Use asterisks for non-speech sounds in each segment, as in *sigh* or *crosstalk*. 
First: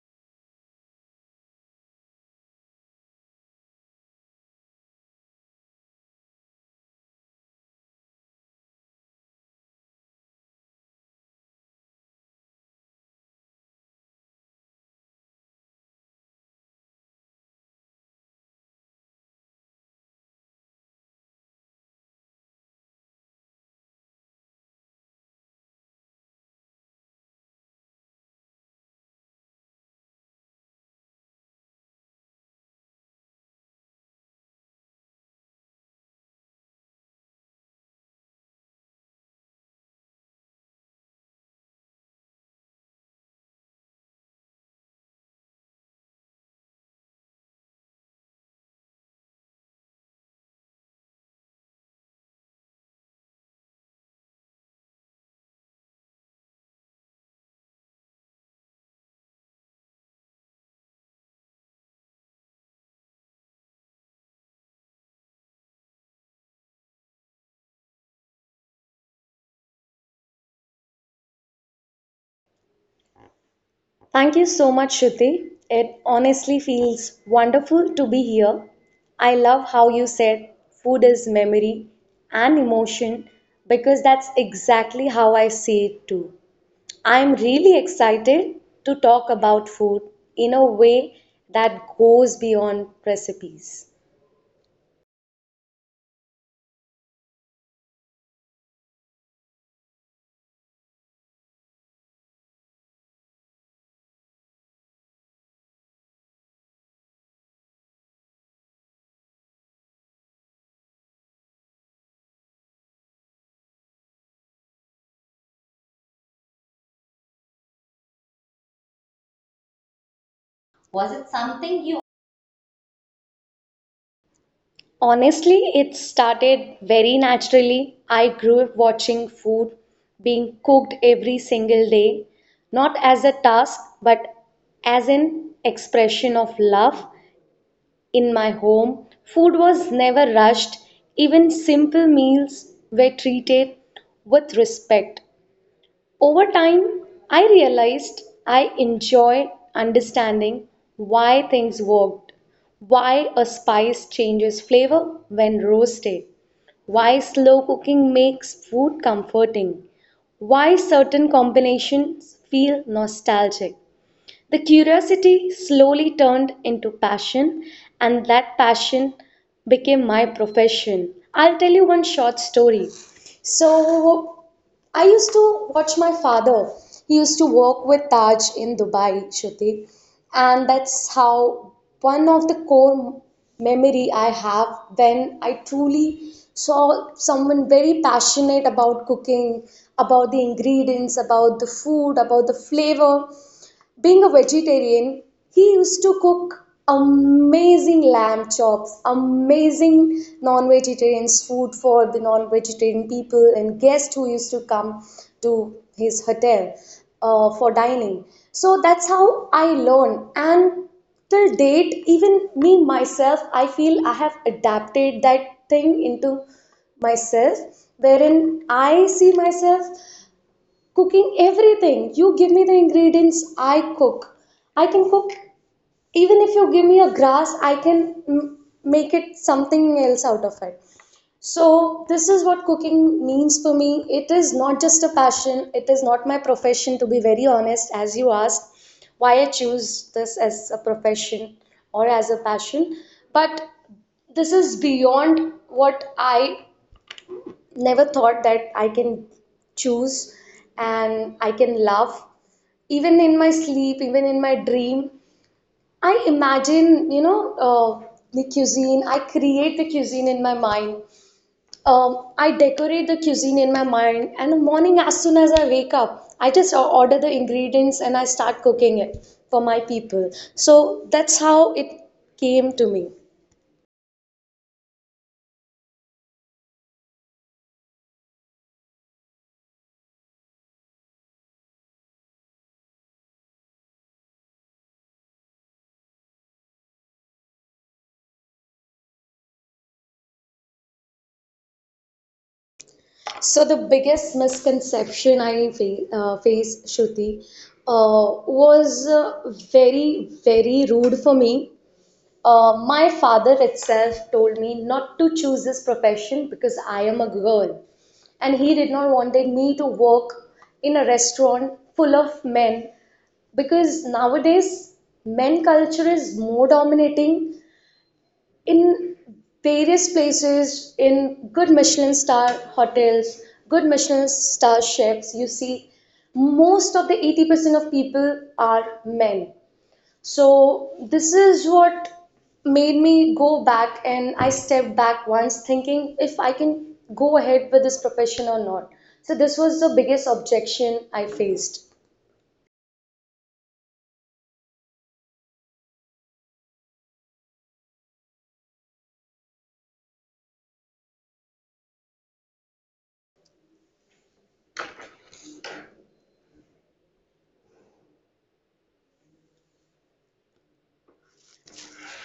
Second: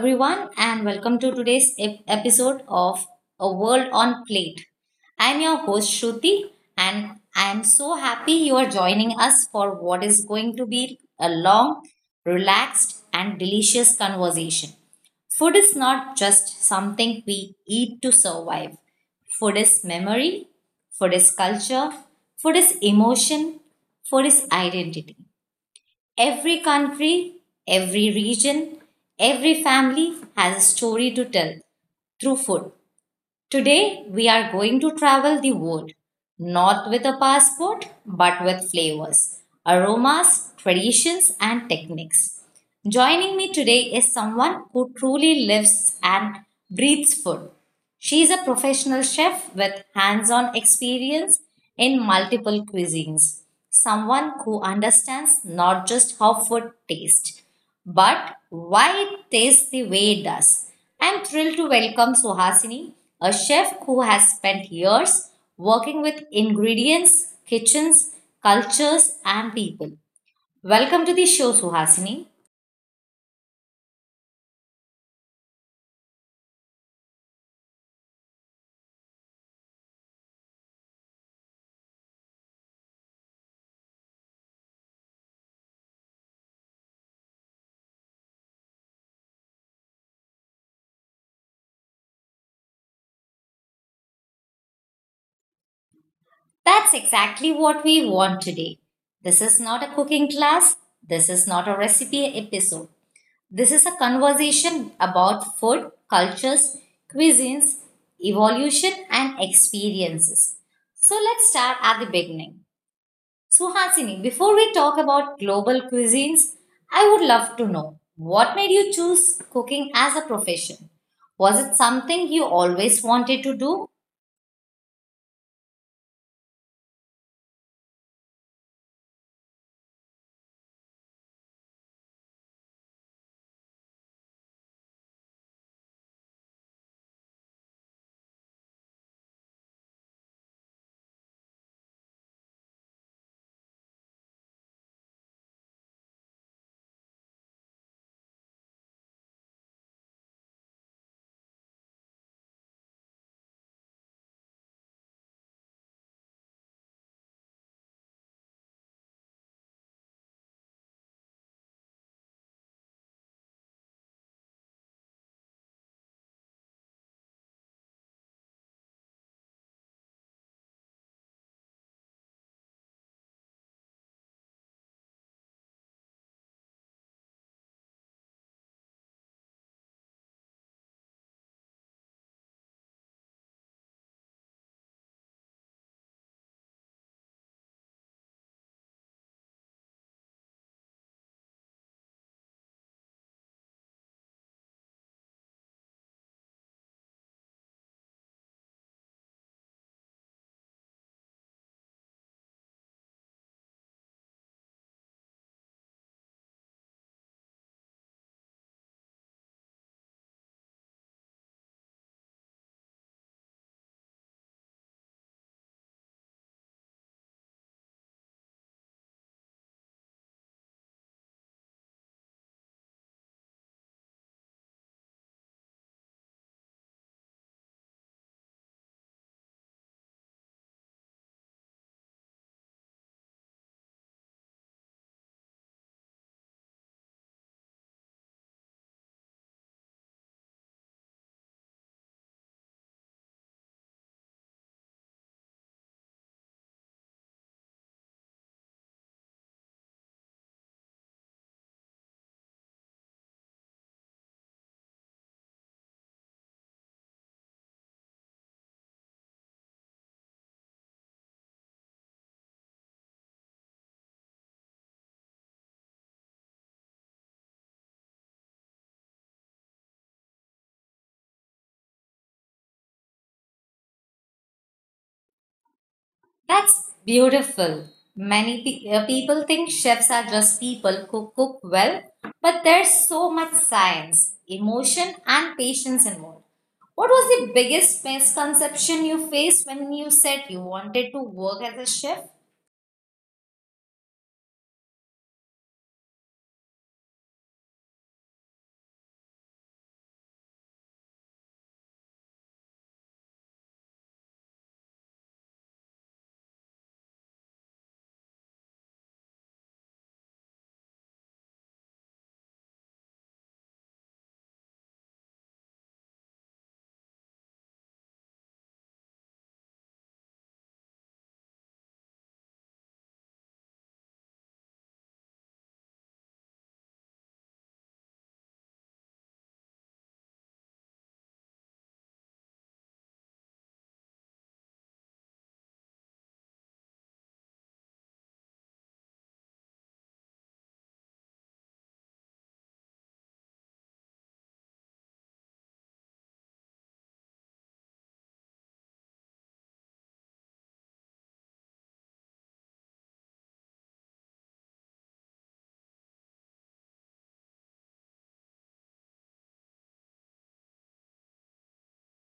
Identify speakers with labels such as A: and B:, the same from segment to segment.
A: everyone, and welcome to today's episode of A World on Plate. I'm your host, Shruti, and I'm so happy you are joining us for what is going to be a long, relaxed, and delicious conversation. Food is not just something we eat to survive, food is memory, food is culture, food is emotion, food is identity. Every country, every region, every family has a story to tell through food. Today, we are going to travel the world, not with a passport, but with flavors, aromas, traditions, and techniques. Joining me today is someone who truly lives and breathes food. She is a professional chef with hands on experience in multiple cuisines, someone who understands not just how food tastes, but why it tastes the way it does. I'm thrilled to welcome Suhasini, a chef who has spent years working with ingredients, kitchens, cultures, and people. Welcome to the show, Suhasini.
B: Thank you so much, Shruti. It honestly feels wonderful to be here. I love how you said food is memory and emotion because that's exactly how I see it too. I'm really excited to talk about food in a way that goes beyond recipes.
A: That's exactly what we want today. This is not a cooking class, this is not a recipe episode. This is a conversation about food, cultures, cuisines, evolution, and experiences. So let's start at the beginning. Suhasini, before we talk about global cuisines, I would love to know what made you choose cooking as a
B: Was it
A: profession?
B: something you
A: Was it something you always wanted to do?
B: Honestly, it started very naturally. I grew up watching food being cooked every single day, not as a task, but as an expression of love. In my home, food was never rushed, even simple meals were treated with respect. Over time, I realized I enjoyed understanding why things worked, why a spice changes flavor when roasted, why slow cooking makes food comforting, why certain combinations feel nostalgic. The curiosity slowly turned into passion, and that passion became my profession. I'll tell you one short story. So, I used to watch my father. He used to work with Taj in Dubai, Shruti. And that's how one of the core memory I have when I truly saw someone very passionate about cooking, about the ingredients, about the food, about the flavor. Being a vegetarian, he used to cook amazing lamb chops, amazing non vegetarian's food for the non vegetarian people and guests who used to come to his hotel for dining. So that's how I learned. And till date, even me myself, I feel I have adapted that thing into myself wherein I see myself cooking everything. You give me the ingredients, I cook. I can cook even if you give me a grass, make it something else out of it. So, this is what cooking means for me. It is not just a passion, it is not my profession, to be very honest, as you asked why I choose this as a profession or as a passion. But this is beyond what I never thought that I can choose and I can love. Even in my sleep, even in my dream, I imagine, the cuisine. I create the cuisine in my mind. I decorate the cuisine in my mind. And the morning, as soon as I wake up, order the ingredients and I start cooking it for my people. So that's how it came to me.
A: That's beautiful. Many people think chefs are just people who cook well, but there's so much science, emotion, and patience involved. What was the biggest misconception you faced when you said you wanted to work as a chef?
B: So the biggest misconception I faced, Shruti, uh, was very, very rude for me. My father itself told me not to choose this profession because I am a girl, and he did not wanted me to work in a restaurant full of men because nowadays men culture is more dominating in various places in good Michelin star hotels, good Michelin star chefs. You see, most of the 80% of people are men, so this is what made me go back and I stepped back once thinking if I can go ahead with this profession or not. So this was the biggest objection I faced.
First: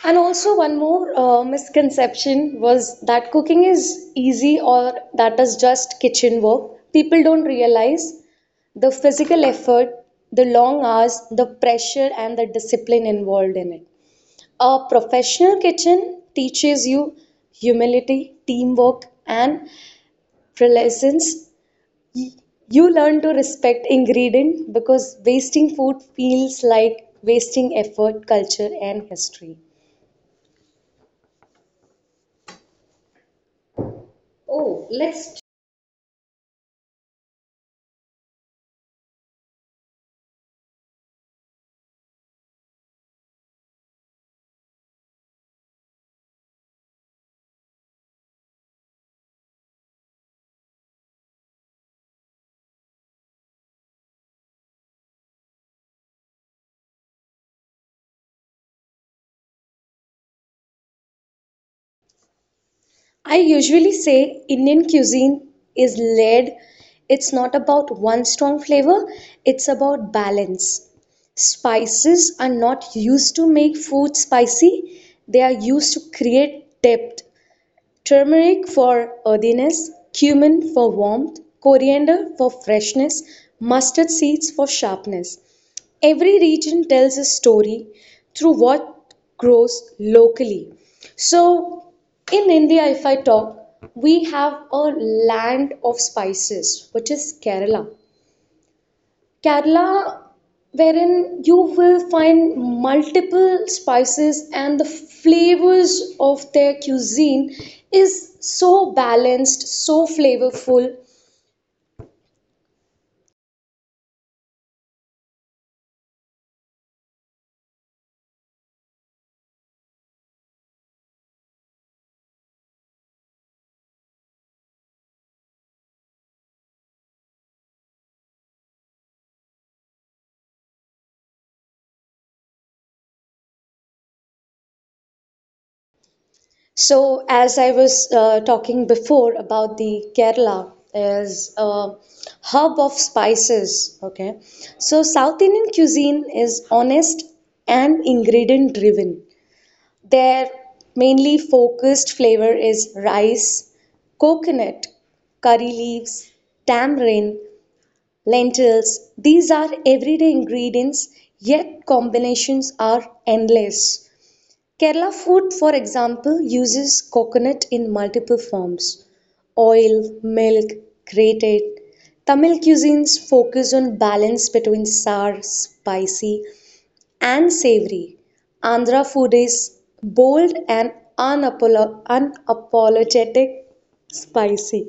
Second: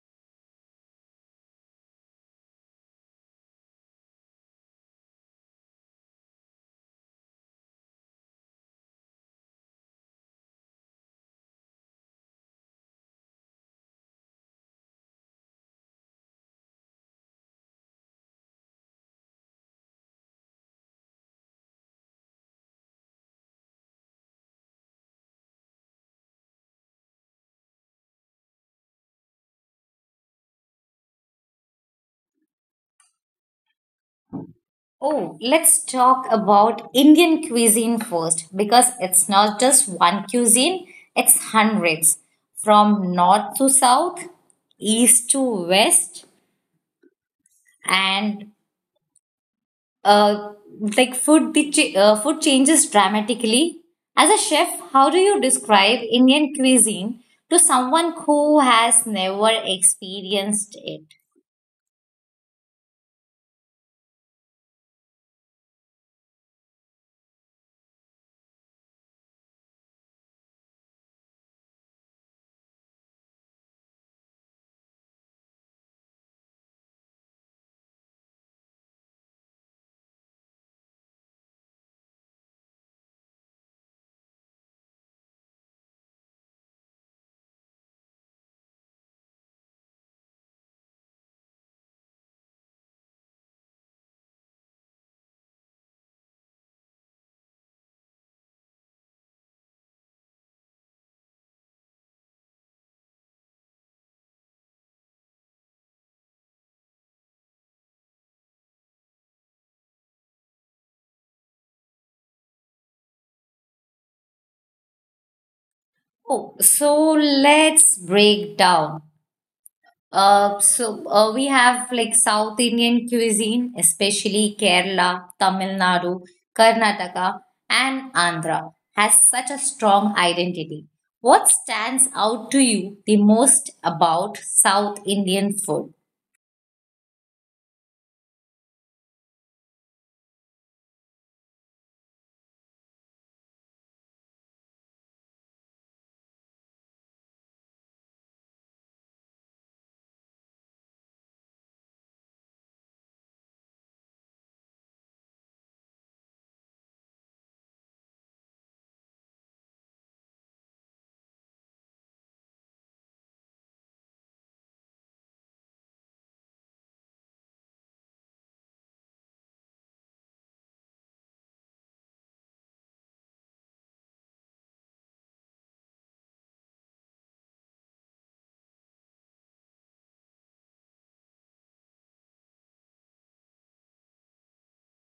B: And also one more misconception was that cooking is easy or that is just kitchen work. People don't realize the physical effort, the long hours, the pressure and the discipline involved in it. A professional kitchen teaches you humility, teamwork, and presence. You learn to respect ingredients because wasting food feels like wasting effort, culture, and history. Oh,
A: Oh,
B: let's
A: let's talk about Indian cuisine first because it's not just one cuisine, it's hundreds from north to south, east to west, and uh, like food changes dramatically. As a chef, how do you describe Indian cuisine to someone who has never experienced it?
B: I usually say Indian cuisine is layered. It's not about one strong flavor, it's about balance. Spices are not used to make food spicy, they are used to create depth. Turmeric for earthiness, cumin for warmth, coriander for freshness, mustard seeds for sharpness. Every region tells a story through what grows locally. So, in India, if I talk, we have a land of spices, which is Kerala. Kerala, wherein you will find multiple spices and the flavors of their cuisine is so balanced, so flavorful.
A: Oh, so let's break down. We have like South Indian cuisine, especially Kerala, Tamil Nadu, Karnataka, and Andhra, has such a strong identity. What stands out to you the most about South Indian food?
B: So, as I was talking before about the Kerala is a hub of spices. Okay, so South Indian cuisine is honest and ingredient driven. Their mainly focused flavor is rice, coconut, curry leaves, tamarind, lentils. These are everyday ingredients, yet combinations are endless. Kerala food, for example, uses coconut in multiple forms: oil, milk, grated. Tamil cuisines focus on balance between sour, spicy, and savory. Andhra food is bold and unapologetic spicy.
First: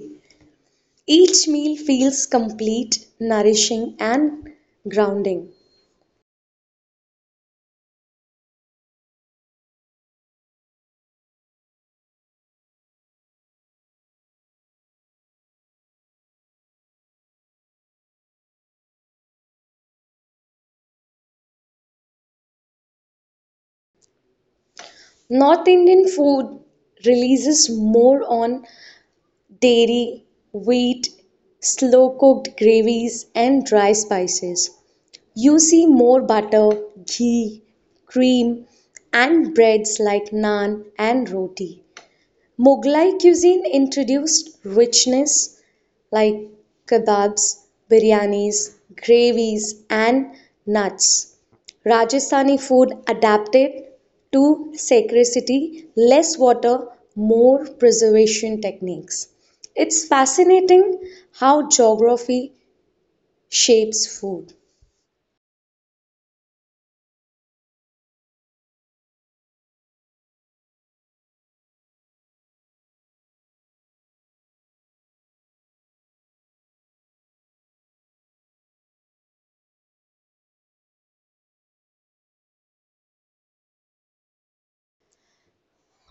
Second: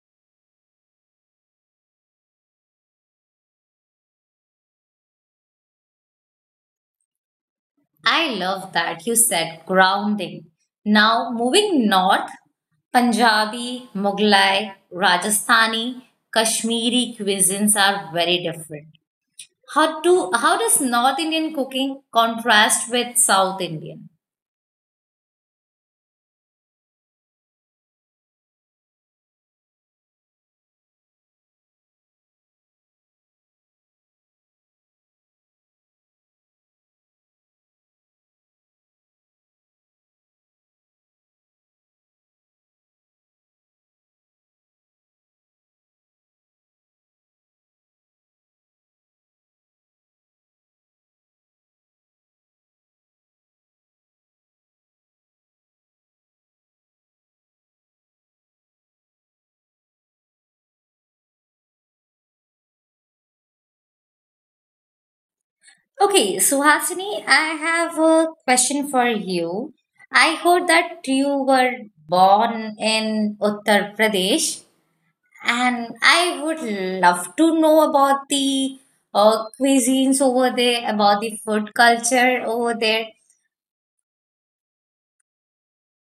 B: Each meal feels complete, nourishing, and grounding.
A: I love that you said grounding. Now, moving north, Punjabi, Mughlai, Rajasthani, Kashmiri cuisines are very different. How does North Indian cooking contrast with South Indian?
B: North Indian food releases more on dairy, wheat, slow cooked gravies, and dry spices. You see more butter, ghee, cream, and breads like naan and roti. Mughlai cuisine introduced richness like kebabs, biryanis, gravies, and nuts. Rajasthani food adapted to scarcity, less water, more preservation techniques. It's fascinating how geography shapes food.
A: Okay, Suhasini, I have a question for you. I heard that you were born in Uttar Pradesh, and I would love to know about the cuisines over there, about the food culture over there.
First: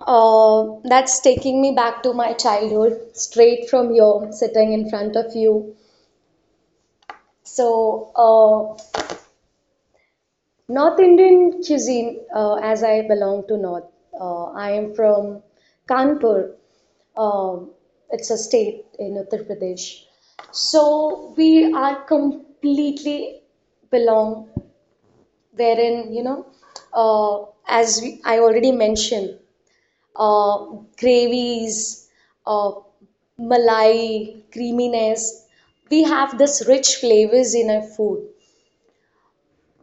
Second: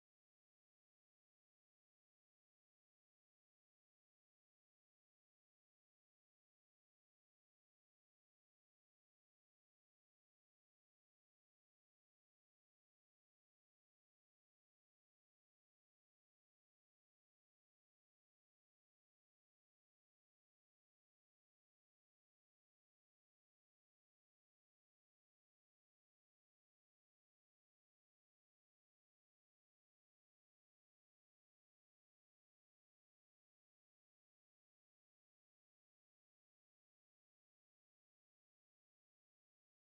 B: That's taking me back to my childhood, straight from here, sitting in front of you. So, North Indian cuisine, as I belong to North, I am from Kanpur. Um, it's a state in Uttar Pradesh. So we are completely belong wherein, you know, I already mentioned, uh, gravies, uh, malai, creaminess. We have this rich flavors in our food.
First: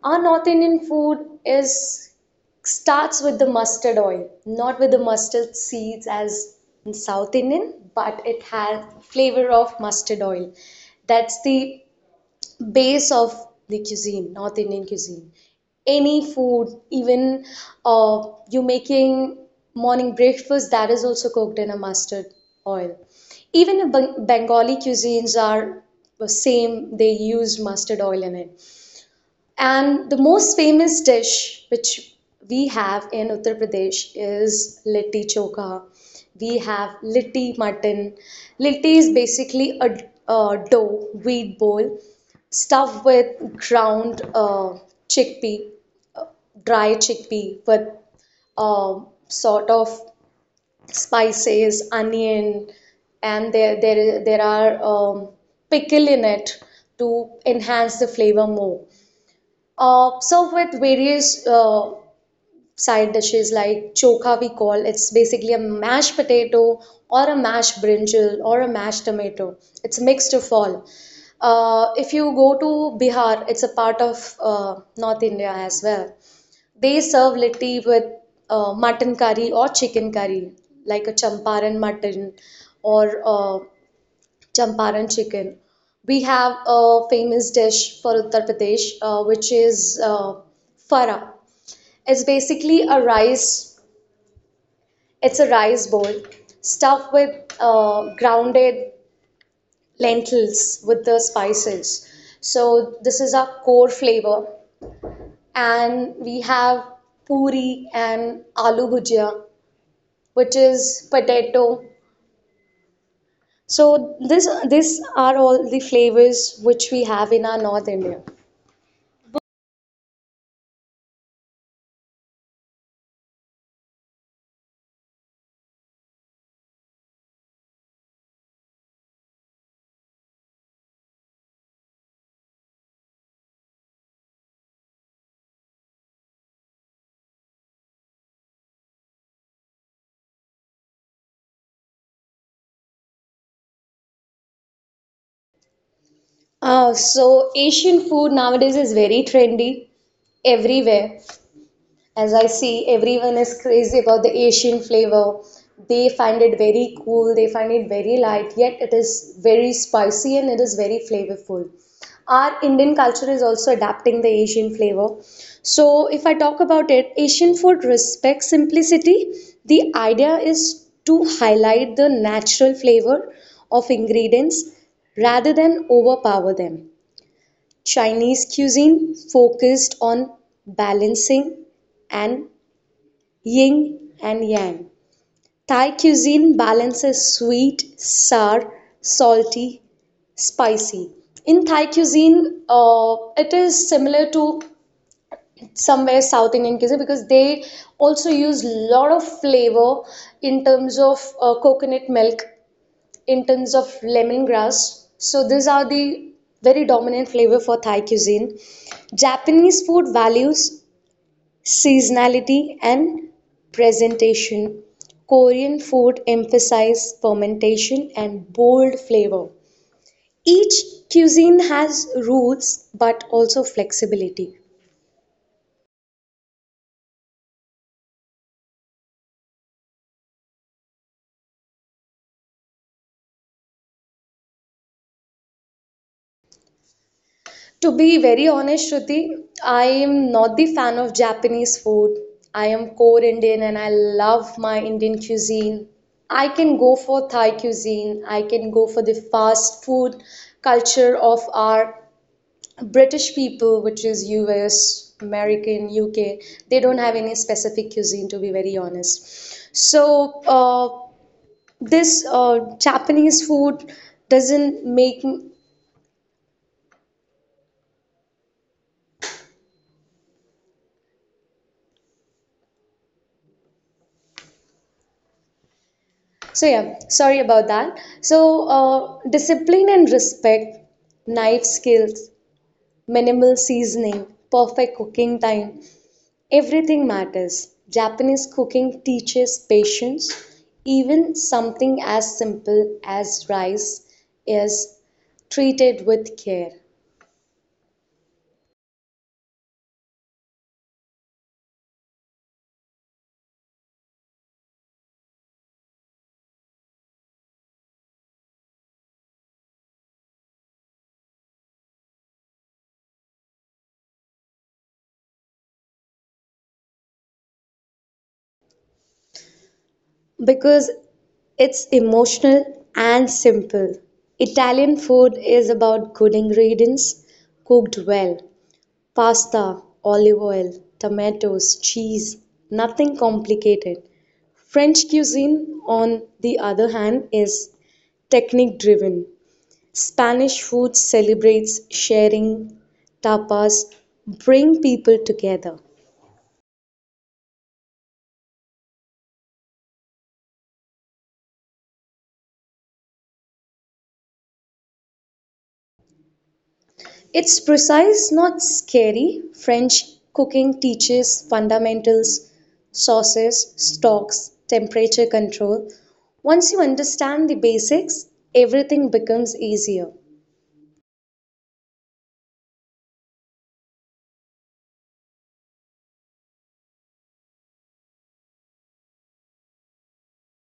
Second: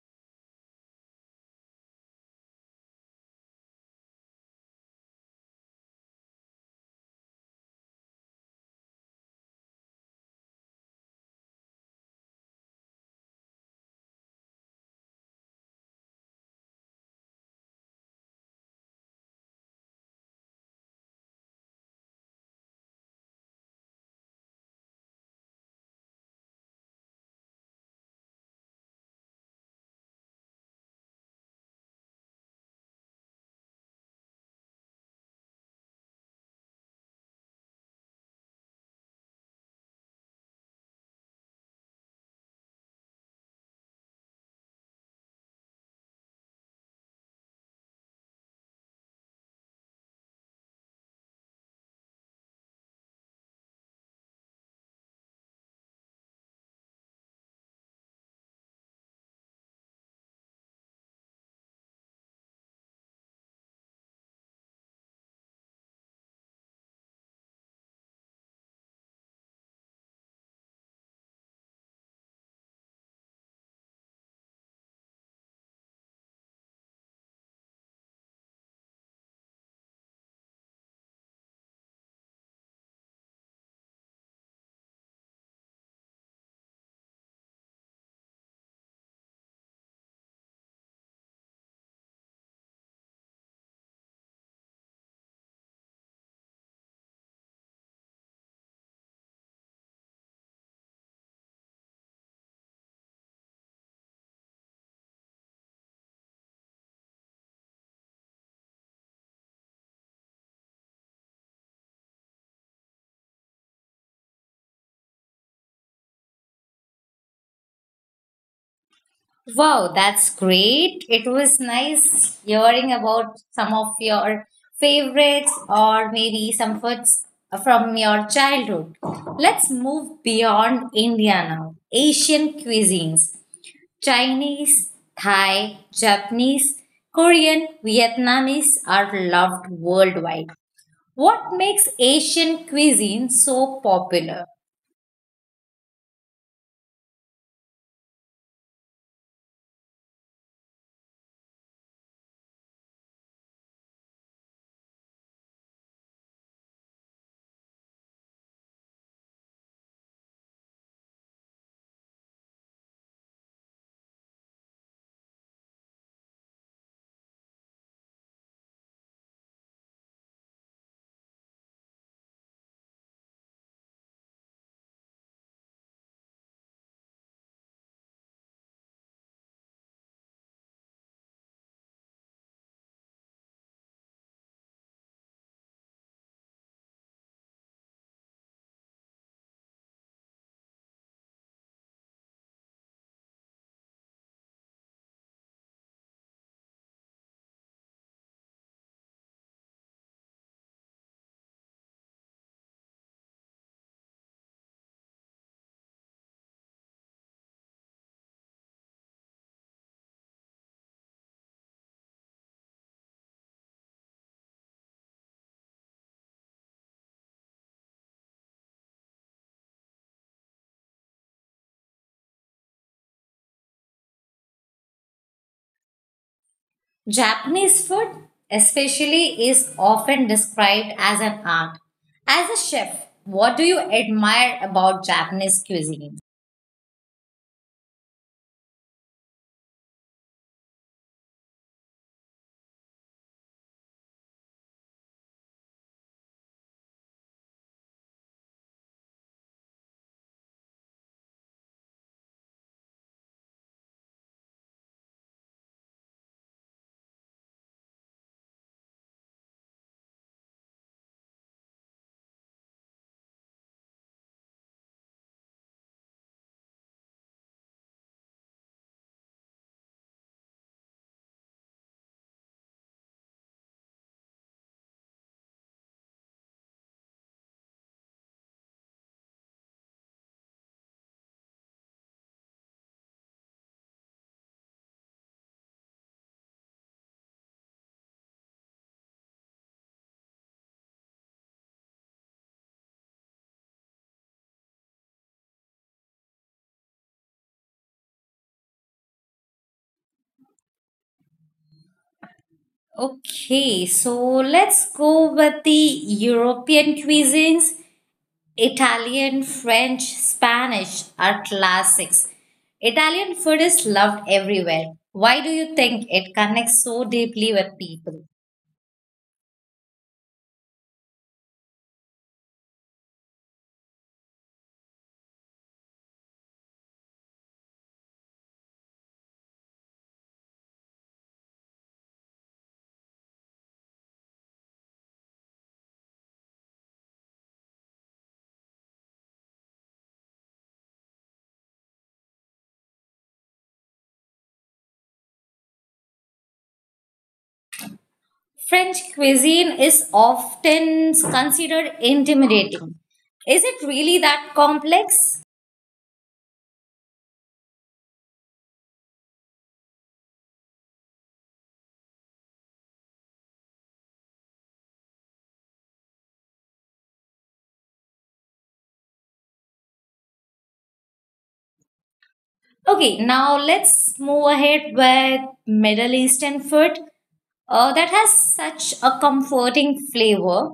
B: Our North Indian food is starts with the mustard oil, not with the mustard seeds as in South Indian, but it has flavor of mustard oil. That's the base of the cuisine, North Indian cuisine. Any food, even uh, you making morning breakfast, that is also cooked in a mustard oil. Even Bengali cuisines are the same, they use mustard oil in it. And the most famous dish which we have in Uttar Pradesh is litti chokha. We have litti mutton. Litti is basically a dough, wheat bowl, stuffed with ground chickpea, dry chickpea, with sort of spices, onion, and there are pickle in it to enhance the flavor more. Served with various side dishes like chokha, we call it's basically a mashed potato or a mashed brinjal or a mashed tomato. It's a mixed of all. If you go to Bihar, it's a part of North India as well. They serve litti with mutton curry or chicken curry, like a champaran mutton or Champaran chicken. We have a famous dish for Uttar Pradesh, which is fara. It's basically a rice. It's a rice bowl stuffed with grounded lentils with the spices. So this is our core flavor, and we have puri and aloo bhujia, which is potato. So this these are all the flavors which we have in our North India.
A: Wow, that's great. It was nice hearing about some of your favorites or maybe some foods from your childhood. Let's move beyond India now. Asian cuisines: Chinese, Thai, Japanese, Korean, Vietnamese are loved worldwide. What makes Asian cuisine so popular?
B: So Asian food nowadays is very trendy everywhere. As I see, everyone is crazy about the Asian flavor. They find it very cool, they find it very light, yet it is very spicy and it is very flavorful. Our Indian culture is also adapting the Asian flavor. So, if I talk about it, Asian food respects simplicity. The idea is to highlight the natural flavor of ingredients rather than overpower them. Chinese cuisine focused on balancing and yin and yang. Thai cuisine balances sweet, sour, salty, spicy. In Thai cuisine, it is similar to somewhere South Indian cuisine because they also use a lot of flavor in terms of coconut milk, in terms of lemongrass. So these are the very dominant flavor for Thai cuisine. Japanese food values seasonality and presentation. Korean food emphasizes fermentation and bold flavor. Each cuisine has rules but also flexibility.
A: Japanese food, especially, is often described as an art. As a chef, what do you admire about Japanese cuisine?
B: To be very honest, Shruti, I am not the fan of Japanese food. I am core Indian and I love my Indian cuisine. I can go for Thai cuisine, I can go for the fast food culture of our British people, which is US, American, UK. They don't have any specific cuisine, to be very honest. So, this Japanese food doesn't make. So yeah, sorry about that. So discipline and respect, knife skills, minimal seasoning, perfect cooking time, everything matters. Japanese cooking teaches patience. Even something as simple as rice is treated with care
A: Okay, so let's go with the European cuisines. Italian, French, Spanish are classics. Italian food is loved everywhere. Why do you think it connects so deeply with people?
B: because it's emotional and simple. Italian food is about good ingredients cooked well. Pasta, olive oil, tomatoes, cheese, nothing complicated. French cuisine, on the other hand, is technique driven. Spanish food celebrates sharing, tapas bring people together.
A: French cuisine is often considered intimidating. Is it really that complex?
B: It's precise, not scary. French cooking teaches fundamentals, sauces, stocks, temperature control. Once you understand the basics, everything becomes easier.
A: Okay, now let's move ahead with Middle Eastern food that has such a comforting flavor.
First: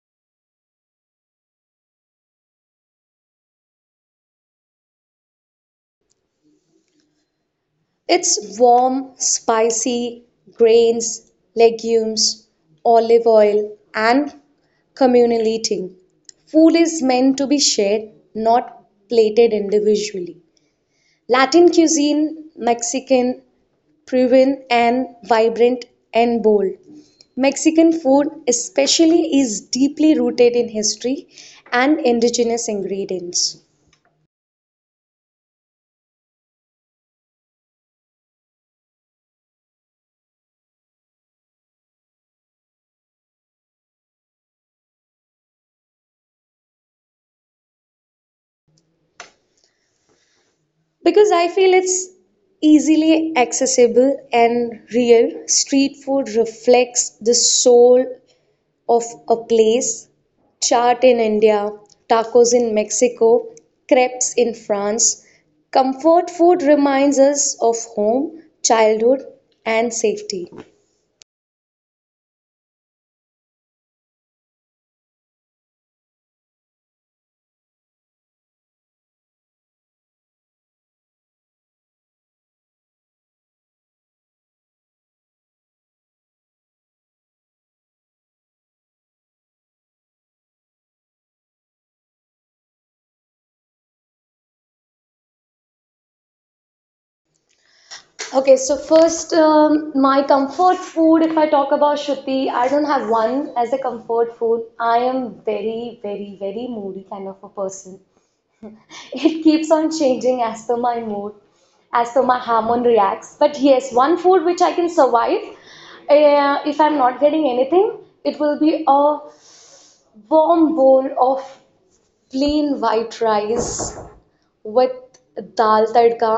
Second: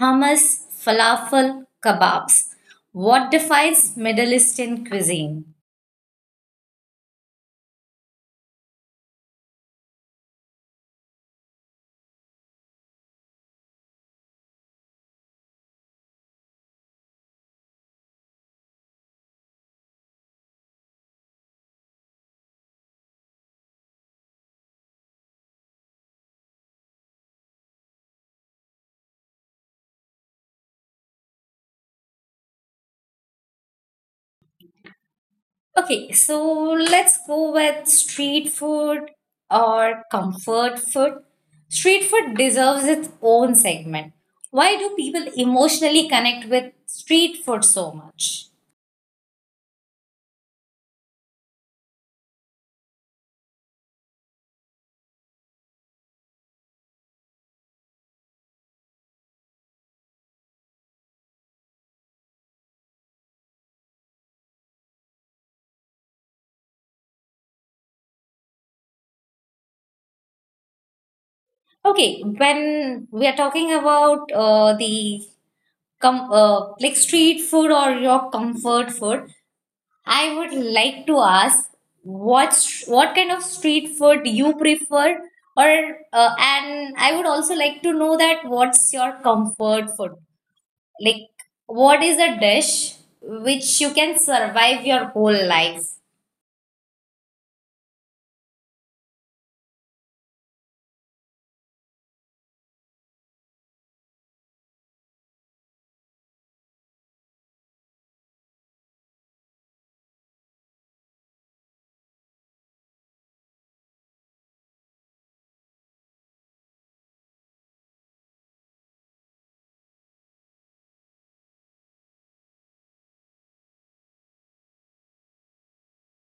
A: Hummus, falafel, kebabs. What defines Middle Eastern cuisine?
B: It's warm, spicy, grains, legumes, olive oil, and communal eating. Food is meant to be shared, not plated individually. Latin cuisine, Mexican, Peruvian, and vibrant and bold. Mexican food, especially, is deeply rooted in history and indigenous ingredients.
A: Okay, so let's go with street food or comfort food. Street food deserves its own segment. Why do people emotionally connect with street food so much?
B: Because I feel it's easily accessible and real, street food reflects the soul of a place. Chaat in India, tacos in Mexico, crepes in France. Comfort food reminds us of home, childhood, and safety.
A: Okay, when we are talking about the like street food or your comfort food, I would like to ask what kind of street food you prefer, or and I would also like to know that what's your comfort food? Like, what is a dish which you can survive your whole life?
B: Okay, so first, my comfort food, if I talk about Shruti, I don't have one as a comfort food. I am very, very, very moody kind of a person. It keeps on changing as per my mood, as per my hormone reacts. But yes, one food which I can survive if I'm not getting anything, it will be a warm bowl of plain white rice with dal tadka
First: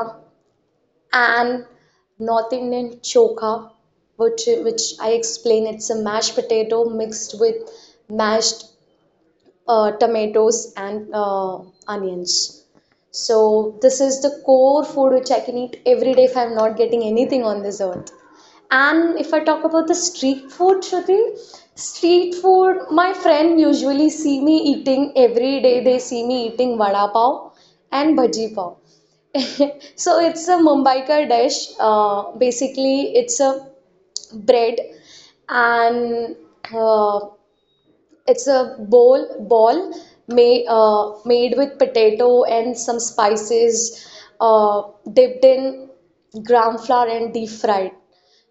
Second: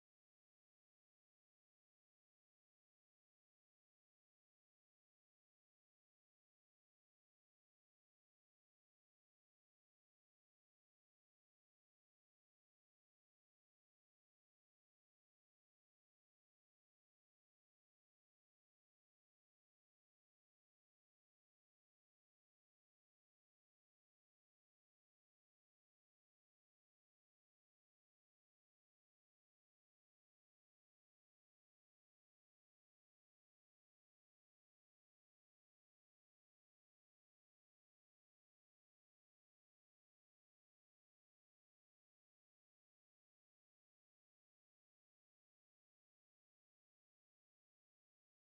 B: and North Indian choka, which which I explain it's a mashed potato mixed with mashed tomatoes and onions. So this is the core food which I can eat every day if I'm not getting anything on this earth. And if I talk about the street food, Shruti, street food, my friend usually see me eating every day. They see me eating vada pav and bhaji pav. *laughs* So it's a Mumbai ka dish. Basically, it's a bread and uh, it's a bowl ball made with potato and some spices, uh, dipped in gram flour and deep fried.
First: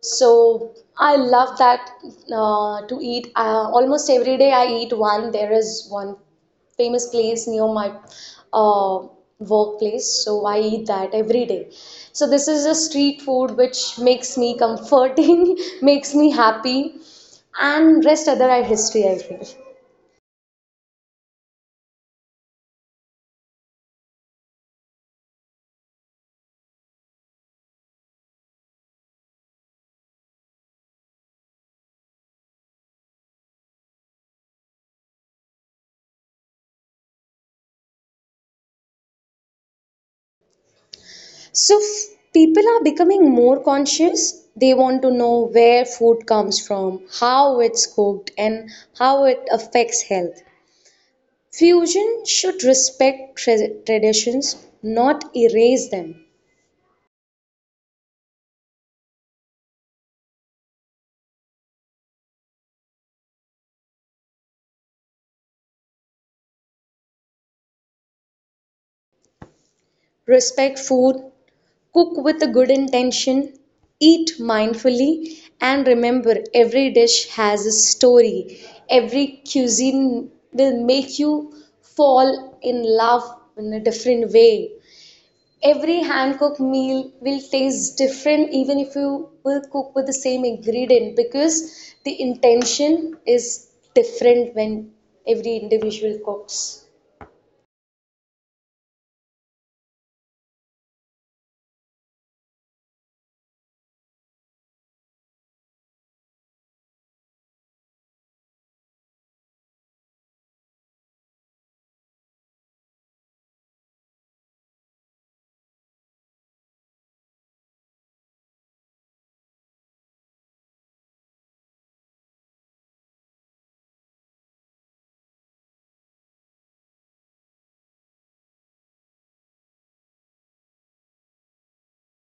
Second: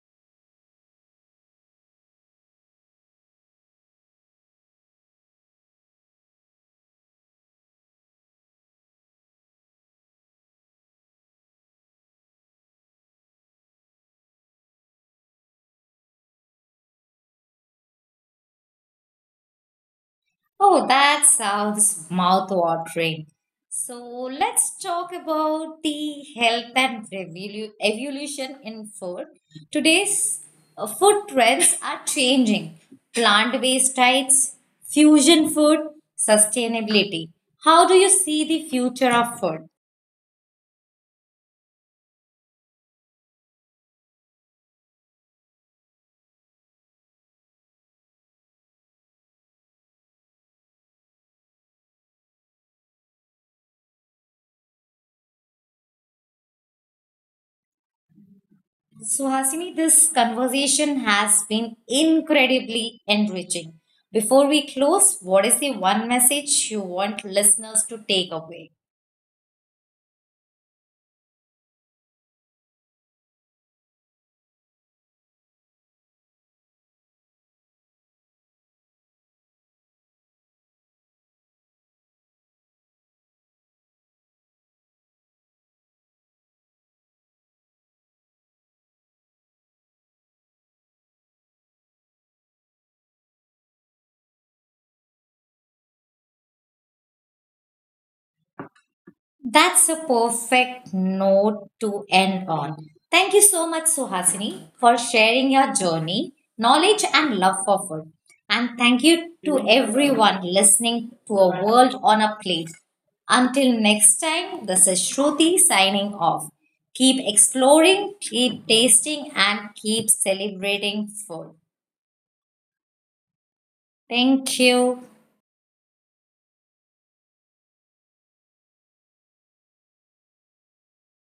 B: So I love that to eat. Almost every day I eat one. There is one famous place near my uh, workplace, so I eat that every day. So this is a street food which makes me comforting, *laughs* makes me happy, and rest other are history, I feel.
A: Oh, that sounds mouth-watering. So let's talk about the health and evolution in food. Today's food trends are changing. Plant-based diets, fusion food, sustainability. How do you see the future of food?
B: People are becoming more conscious. They want to know where food comes from, how it's cooked, and how it affects health. Fusion should respect traditions, not erase them.
A: Suhasini, this conversation has been incredibly enriching. Before we close, what is the one message you want listeners to take away?
B: Respect food, cook with a good intention, eat mindfully, and remember every dish has a story. Every cuisine will make you fall in love in a different way. Every hand cooked meal will taste different even if you will cook with the same ingredient because the intention is different when every individual cooks.
A: That's a perfect note to end on. Thank you so much, Suhasini, for sharing your journey, knowledge, and love for food. And thank you to everyone listening to A World on a Plate. Until next time, this is Shruti signing off. Keep exploring, keep tasting, and keep celebrating food. Thank you.